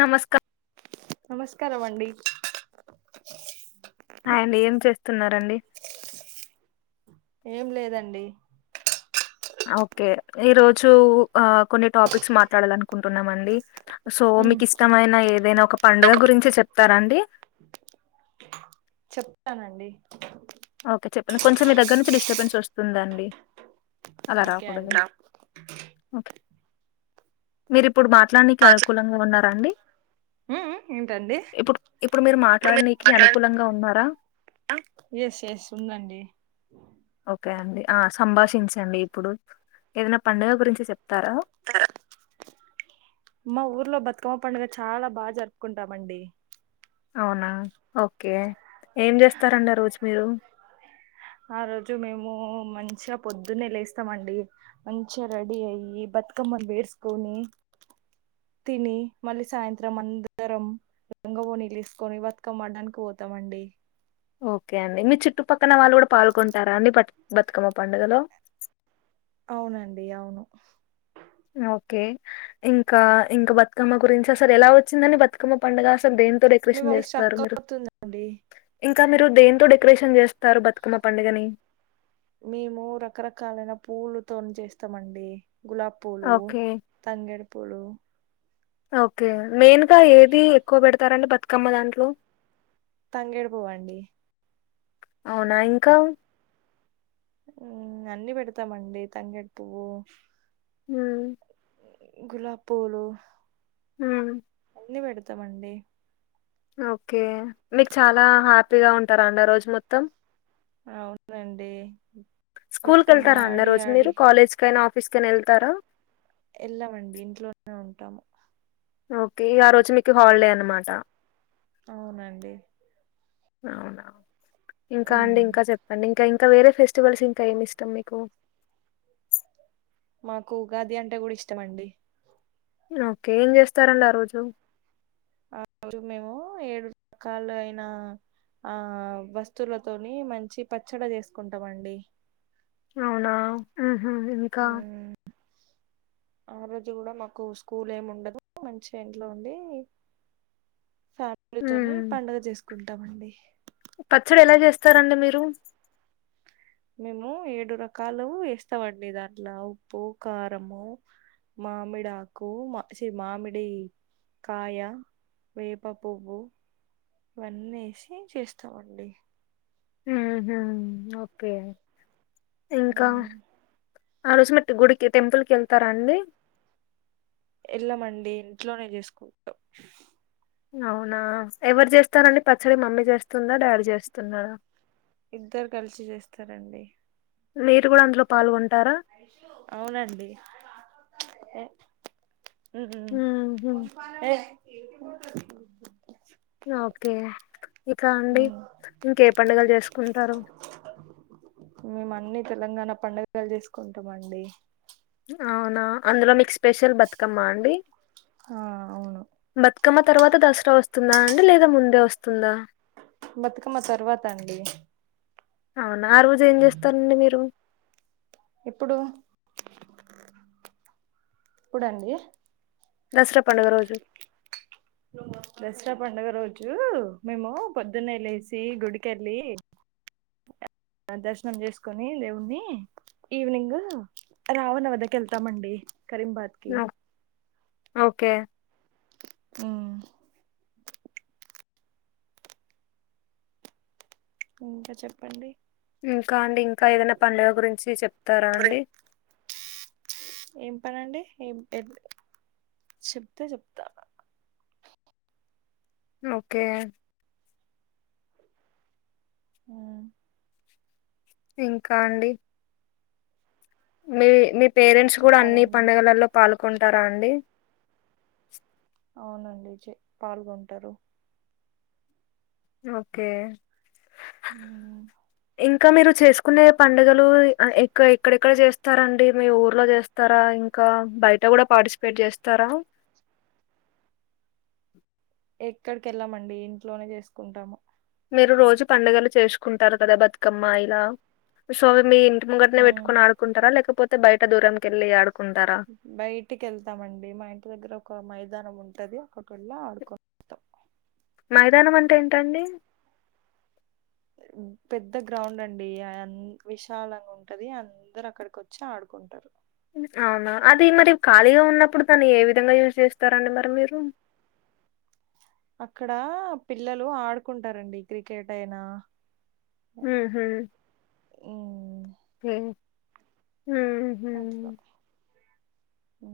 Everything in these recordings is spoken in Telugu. నమస్కా. నమస్కారం అండి. స్తున్నారండి. ఏం లేదండి. ! ఆ ఒకే ఈరోజు ఆ కొన్ని టాపిక్స్ మాట్లాడాలనుకుంటున్నామండి. సో ఉమ్ మీకిష్టమైన ఏదైనా ఒక పండగా గురించి చెప్. ప్తారా అండి.? ! చెప్తానండి. ఆ ఒకే చెప్పండి, కొంచెం మీ దగ్గర నుంచి డిస్టర్బెన్స్ వస్తుందండి. అలా ఓకే రాకూడదు, అండి ఒకే. మీరిప్పుడు మాట్లానీకి అనుకూలంగా ఉన్నారాండి? ఉమ్ ఉమ్ ఏంటండి ఇప్పుడ్ ఇప్పుడు మీరు మీరు మాట్లానీకి మాట్లాడు అనుకూలంగా ఉన్నారా? ఎస్, ఎస్ ఉందండి. ఒకే అండి ఆ సంభాషించండి ఇప్పుడు. ఏదైనా పండుగ గురించి చెప్తారా? మా ఊర్లో బతుకమ్మ పండుగ చాలా బా జరుపుకుంటామండి. ! అవునా, ఒకే. ఏం జేస్తారండి ఆ రోజు మీరు? ఆ రోజు మేము మంచిగా పొద్దున్నే లేస్తామండి. మంచిగా రెడీ అయ్యి, బతుకమ్మన్ బేర్స్కొని, తిని, మళ్ళీ సాయంత్రం అందరం లంగవోణీలు ఏసుకొని బతుకమ్మ ఆడానికి వోతామండి. ఒకే అండి. మీ చుట్టుపక్కన వాళ్ళు గూడా పాల్గొంటారా అండి బత్ బతుకమ్మ పండుగలో? అవునండి, అవును. ఆ ఒకే ఇంకా ఇంకా బతుకమ్మ గురించి అసలు ఎలా వచ్చిందని బతుకమ్మ పండుగ అసలు దేన్? మీ వాయిస్ స్ట్రక్ అవుతుందండి. ! ఇంకా మీరు దేంతో డెక్రేషన్ జేస్తారు బతుకమ్మ పండుగని? మేము రకరకాలైన పూలుతోన్ జేస్తామండి. గులాబ్ పూలు, ఓకే. తంగేడు. ప్పులూ. ఆ ఒకే. మెయిన్గా ఏది ఎక్కువ బెడతారండి బతుకమ్మ దాంట్లో? తంగేడు పూవండి. అవునా ఇంకా.? ఊ.. అన్నీ బెడతామండి తంగేడ్ పువ్వు. హ్మ్. గులాబ్ పూలు. హ్మ్. అన్ని బెడతామండి. అ ఒకే. మీకు చాలా హ్యాపీగా ఉంటారా అండి ఆ రోజు మొత్తం? అవునండి. స్కూల్ బతుకమ్మ కెళ్తారా అండి ఆ ఆడి రోజు ఆడి మీరు కాలేజ్ కైనా, ఆఫ్? ఫీస్కైనా ఎళ్తారా? ఎళ్ళమండి ఇంట్లోనే ఉంటాము. ఆ ఒకే. ఇగ ఆ రోజు మీకు హాలిడే అనమాట!. అవునండి. అవునా. ! ఇంకా అండి మ్ ఇంకా చెప్పండి ఇంకా ఇంకా వేరే ఫెస్టివల్స్ ఇంకా ఏమి ఇష్టం మీకు మాకు ఉగాది అంటే గూడా ఇష్టమండి ఓకే ఏం జేస్తారండి ఆ రోజు ఆ రోజు మేము ఏడు కాల అయినా ఆ వస్తువులతోని మంచి పచ్చడ జేసుకుంటామండి అవునా మ్మ్ హ్మ్ ఇంకా మ్ ఆ రోజు గూడా మాకు స్కూల్ ఏమి ఉండదు మంచిగ ఇంట్లో ఉండీ ఫ్యామిలీతోనే పండగ జేసుక్ కుంటామండి పచ్చడెలా చేస్తారండి మీరు మేము ఏడు రకాలు ఏస్తామండి దాంట్లో ఉప్పు కారము మామిడి ఆకు మ ఛీ మామిడి కాయ వేప పువ్వు ఇవన్నేసి చేస్తామండి. హ్మ్ హు ఓకే ఇంకా ఉమ్, ఆ రోజుమెట్ గుడికి టెంపుల్కెళ్తారా అండి ఎళ్ళమండి ఇంట్లోనే చేసుకుంటాం అవునా ఎవరు చేస్తారండి పచ్చడి మమ్మీ చేస్తుందా డాడీ చేస్తున్నాడ ఇద్దరు కలిసి చేస్తారండి మీరు గూడా అందులో పాల్గొంట్ అవునండి ఎ హ్మ్ హుహు. హు ఏ ఆ ఓకే ఇకా అండి ఉమ్, ఇంకే పండుగలు చేసుకుంటారు మేము అన్ని తెలంగాణ పండుగలు చేస్ కుంటామండి అవునా అందులో మీ స్పెషల్ బతుకమ్మ అండి ఆ అవును బతుకమ్మ తర్వాత దసరా వస్తుందా అంటే లేదా ముందే వస్తుందా బతుకమ్మ తర్వాత అండి అవునా ఆ రోజు ఏం చేస్తరండి మీరు ఇప్పుడు ఇప్పుడండి దసరా పండుగ రోజు ను దసరా పండుగ రోజు మేము పొద్దున్నే లేసి గుడికెళ్ళి ఆ దర్శనం చేసుకొని దేవుని ఈవినింగ్ రావణ వద్దకు వెళ్తామండి కరీంబాద్ కి ఓ ఓకే మ్మ్ ఇంక చప్పండి ఇంకా అండి ఇంక్ కా ఏదన్న పండగ గురించి చెప్తారా అండి ఏం పనండి ఏం ఎడ్ చెప్తే చెప్తా ఓకే ఊ ఇంకా అండి మీవి మిప్ పేరెంట్స్ కుడా అన్ని చెప్పాలండి పండగలల్లో పాల్ కుంటారా అండి అవునండి చె పాల్గొంటారు ఓకే ఊ ఇంకా మీరు చేసుకునే పండగలు ఆ ఎక్క ఎక్కడెక్కడ జేస్తారండి మీ ఊర్లో జేస్తరా ఇంకా బయట గుడా పార్టిస్పేట్ జేస్తారా ఎక్కడికి ఎళ్ళమండి ఇంట్లోనే చేసుకుంటాము మీరు రోజు పండగలు చేస్కుంటారు కదా బతుకమ్మ ఇలా సో మీ ఇన్ ట్ ముంగట్నే మ్మ్ పెట్కొన్ ఆడుకుంటరా లేకపోత్ తే బైట దూరం కెళ్లి ఆడు బైటికి ఎళ్తామండి మా ఇంటి దగ్గర ఒక మైదానం ఉన్ టది అక్కడ్ కెళ్ళ ఆడుకోల్ తప్ మైదానం అంటే ఏంటండి పెద్ద గ్రౌండ్ అండి అన్ విశాలంగ ఉంటది అందరు అక్కడికి వొచ్చి ఆడుకుంటారు అవునా అది మరి ఖాళీగా ఉన్నప్పుడు దన్ని ఏ విధంగా యూజ్ జేస్తారండి మర మీరు అక్కడా పిల్లలు ఆడుకుంటారండి క్రికెట్ అయినా హు హు ఊ హే అట్ల ఊ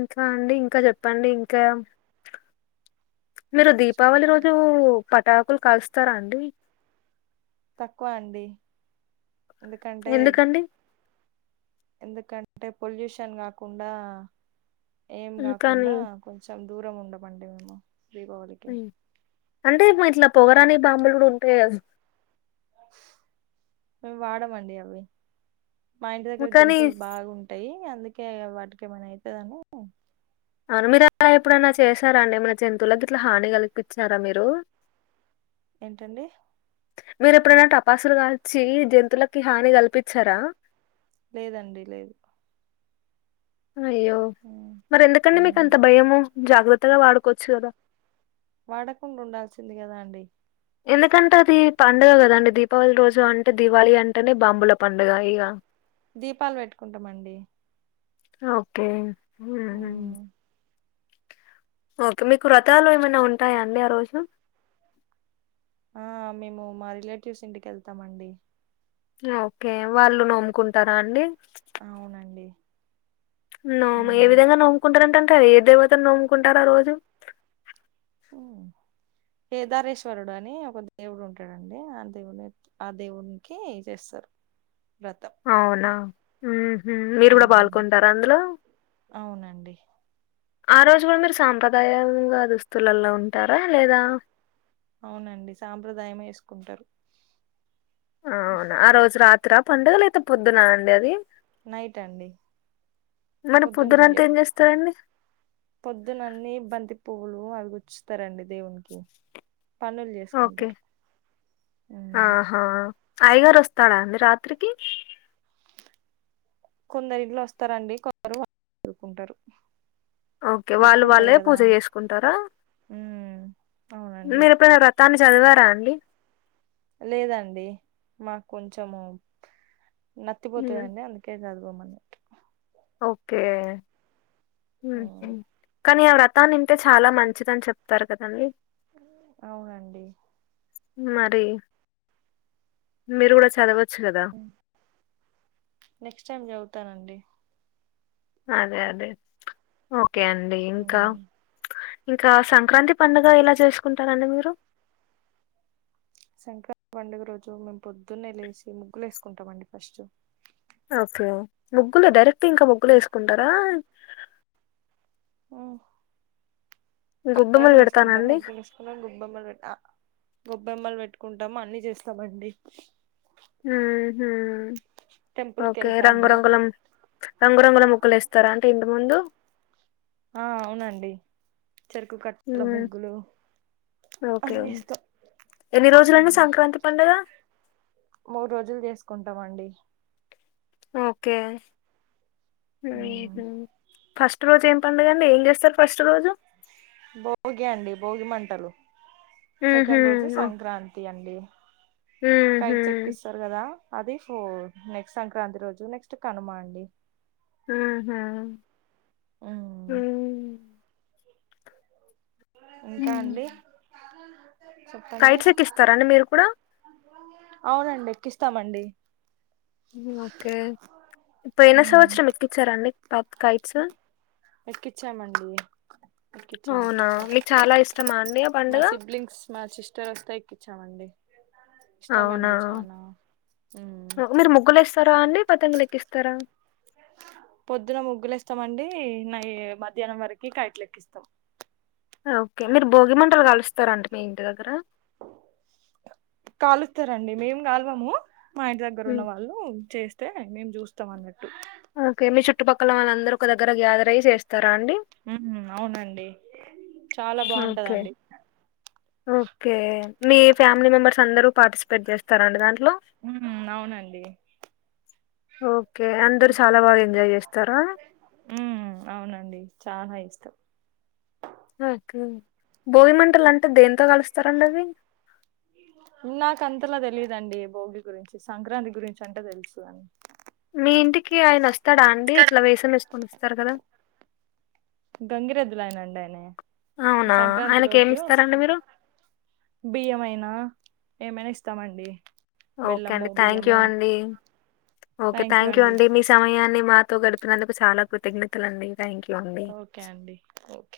ఇంకా అండి ఇంక జప్పండి ఇంకా మీరు దీపావళి రోజు చెప్పాలి పటాక్ కుల్ కాలుస్తారా అండి తక్కువ అండి ఎందుకంటే ఎందుకండి? ఎందుకన్ టే పొల్యూషన్ కాకుండా ఏం హ్మ్. గాకుండ కానీ కొంచం దూరం ఉండమండి మేము దీపావళికి ఒయ్ అంటే మా ఇట్ల పొగరాని బాంబుల్ గుడ ఉంటై గదా మేము వాడమండి అవి మా ఇంటి హ్మ్. దగ్గర కానీ జంతువులు బాగుంటాయి అందు కే వాటికి ఏమైన అయితది అని అవున మీరు అలా ఎప్పుడైన చేసారా అండి ఏమైన జంతువులకి ఇట్లా హాని కల్పించారా మీరు ఏంటండి మీరు ఎప్పుడైనా టపాసులు కాల్చి జంతువులకి హాని కల్పించారా లేదండి లేదు అయ్యో ఉమ్ మరి ఎందుకండీ మీకు ఉమ్ అంత భయము జాగ్రత్తగా వాడుకోవచ్చు కదా వాడకుండా ఉండాల్సింది కదా అండీ ఎందుకంటే అది పండుగ కదండి దీపావళి రోజు అంటే దివాళి అంటేనే బాంబుల పండుగ ఇగ దీపాలు వెట్టుకుంటామండి ఓకే మ్ ఉమ్ ఓకే మీకు వ్రతాలు ఏమైనా ఉంటాయా అండి ఆ రోజు అ మేము మా రిలేటివ్స్ ఇంటికి వెళ్తామండి అ ఓకే వాళ్లు నోముకుంటారా అండి అవునండి నోము ఏ ఉమ్ విధంగా నోముకుంటారం ట ఏ దేవత ను నోముకుంటారు ఆ రోజు మ్ కేదారేశ్వరుడు అని ఒక దేవుడు ఉంటాడు అండి ఆ దేవుని ఆ దేవునికి చేస్తారు వ్రతం అవునా ఉమ్ హ్మ్ మీరు కూడా ఉమ్ పాల్గొంటారా అందులో అవునండి ఆ రోజు కూడా మీరు సాంప్రదాయంగా దుస్తులలో ఉంటారా లేదా అవునండి సాంప్రదాయమే ఏసుకుంటారు అవునా ఆ రోజు రాత్రి ఇ పండుగల అయితే పొద్దున అండి అది నైట్ అండి మరి పొద్దున పొద్దునంతా ఏం చెయ్యరు చేస్తారండి పొద్దున అన్ని బంతి పూవ్వులు అవి గుచ్చుతార అండి దేవునికి పనులు ఓకే చేసుకుంటారు అయగారు వస్తాడా అండి రాత్రికి కొందరి ఇంలు వస్తారండి కొరు చరుకుంటారు ఓకే వాళ్ళు వాళ్ళే పూజ చేసుకుంటారా ఉమ్ అవునండి మీరు ఎప్పుడ వ్రతని చదివారా అండి లేదండి మాకు కొంచెము హ్మ్. నత్తిపోతుదండి అంత కేకదు ఇ మ ఓకే ఉమ్, కనీ ఆ వ్రత తా నింటే చాలా మంచిదని చెప్తారు కదండి. అవునండి మరి మీరు కూడా చదవచ్చు కదా. నెక్స్ట్ టైమ్ చదువుతానండి. అదే అదే ఓ కే అండి ఇంకా ఉమ్. ఇంకా సంక్రాంతి పండుగ ఎలా చేసుకుంటారండి మీరు? సంక్రాంతి పండుగ రోజు మేము పొద్దున్నే లేసి ముగ్గులేసుకుంటామండి ఫస్ట్. అకే ముగ్గులు డైరె క్ట్ ఇంకా ముగ్గులేసుకుంటారా? ఊమ్ గొబ్బెమ్మలు కలర్లు వేసుకుంటాం పెడతానండి ముగ్గులు వేసుకున్నాక గొబ్బెమ్మల్ పెడ్ ఆ గొబ్బెమ్మలు పెట్టుకుంటాము అన్నీ చేస్తామండి. టెంపుల్ కి ఓకే వెళ్తాము రంగురంగులం రంగురంగుల ముగ్గులేస్తారా? అంటే ఇంటి ముందు. ఆ అవునండి. చెరుకు కట్టల మ్మ్. ముగ్గులు. ఓకే అన్ని ఇస్తాం ఎన్ని రోజులండి సంక్రాంతి పండగ? మూడు రోజులు చేసుకుంటామండి. ఓకే ఊహూ ఫస్ట్ రోజు ఏం పడగండి? ఏం చేస్తారు ఫస్ట్ రోజు? భోగి అండి భోగి మంటలు. ఊహూ. సెకండ్ రోజు సంక్రాంతి అండి. ఊహూ. కైట్స్ ఎక్కిస్తారు కదా అది ఫ్ నెక్స్ట్ సంక్రాంతి రోజు నెక్స్ట్ కనుమ అండి. ఊహూ ఉమ్ హూమ్ ఇంకా మ్మ్. అండి? చెప్పండి కైట్స్ ఎక్కిస్తారా అండి మీరు కూడా? అవునండి ఎక్కిస్తామండి. హ్మ్ ఓకే పోయిన సంవత్సరం ఎక్కిచ్చారా అండి? ఎక్కిచ్చామండి ఎక్కిచ్చాం అవునా ఎక్కిచ్చాం మీకు చాలా ఇష్టమా అండి ఆ మా పండుగ సిబ్లింగ్స్ మా సిస్టర్ వస్తే ఎక్కిచ్చామండి. అవునా ఇష్టమండి చానా. ఊమ్ [unintelligible] మీరు ముగ్గులు ఎస్తారా అండి పతంగులెక్కిస్తారా? పొద్దున ముగ్గులు ఏస్తామండి నై మధ్యాహ్నం వరకి కైట్లు ఎక్కిస్తాం. ఓకే మీరు భోగి మంటలు కలుస్తార అండి మీ ఇంటి దగ్గర కాలుస్తారండి మేం కాల్వము మా ఇంటి దగ్గర ఉన్న ఉమ్. వాళ్ళు చేస్త [unintelligible] ే చూస్తామన్నట్టు చుటు పక్కల వాళ్ళందరూ ఒక దగర గేథెర్ అయ్యి చేస్తారు ఉ అవునండి చాలా ఓకే బాగుంటదండి ఓకే మీ ఫ్యామిలీ మెంబర్స్ అందరూ పార్టిసిపేట్ చేస్తారండి దాన్ని ఉ అవునండి ఓ ఓకే అందరు చాలా బాగా ఎంజాయ్ చేస్తారా ఉమ్ అవునండి చాలా ఇష్టం ఓకే భోమిమంటలు అంటే దేంతో కలుస్తారండి అవి నాక అంతలా తెలిదండి భోగి గురించి సంక్రాంతి గురించి అంటా తెలుసు మీ ఇంటికి ఆయన వస్తాడా అండి అని ఇట్లా వేసం వేసుకొని ఇస్తారు కదా గంగిరదులయినండే అవునా సంక్రాంతి ఆయనకి ఏమి రోజు ఇస్తారండి వస్తారు మీరు బియ్యమయినా ఏమైనా ఇస్తామండి ఓకే అండి బెల్లము థ్యాంక్ యూ బియ్యము అండి ఓకే థ్యాంక్ యూ అండి మీ సమయాన్ని మాత్ర తో గడుపినందుకు చాలా కృతజ్ఞతలు అండి థ్యాంక్ యూ అండి ఓకే అండి ఓకే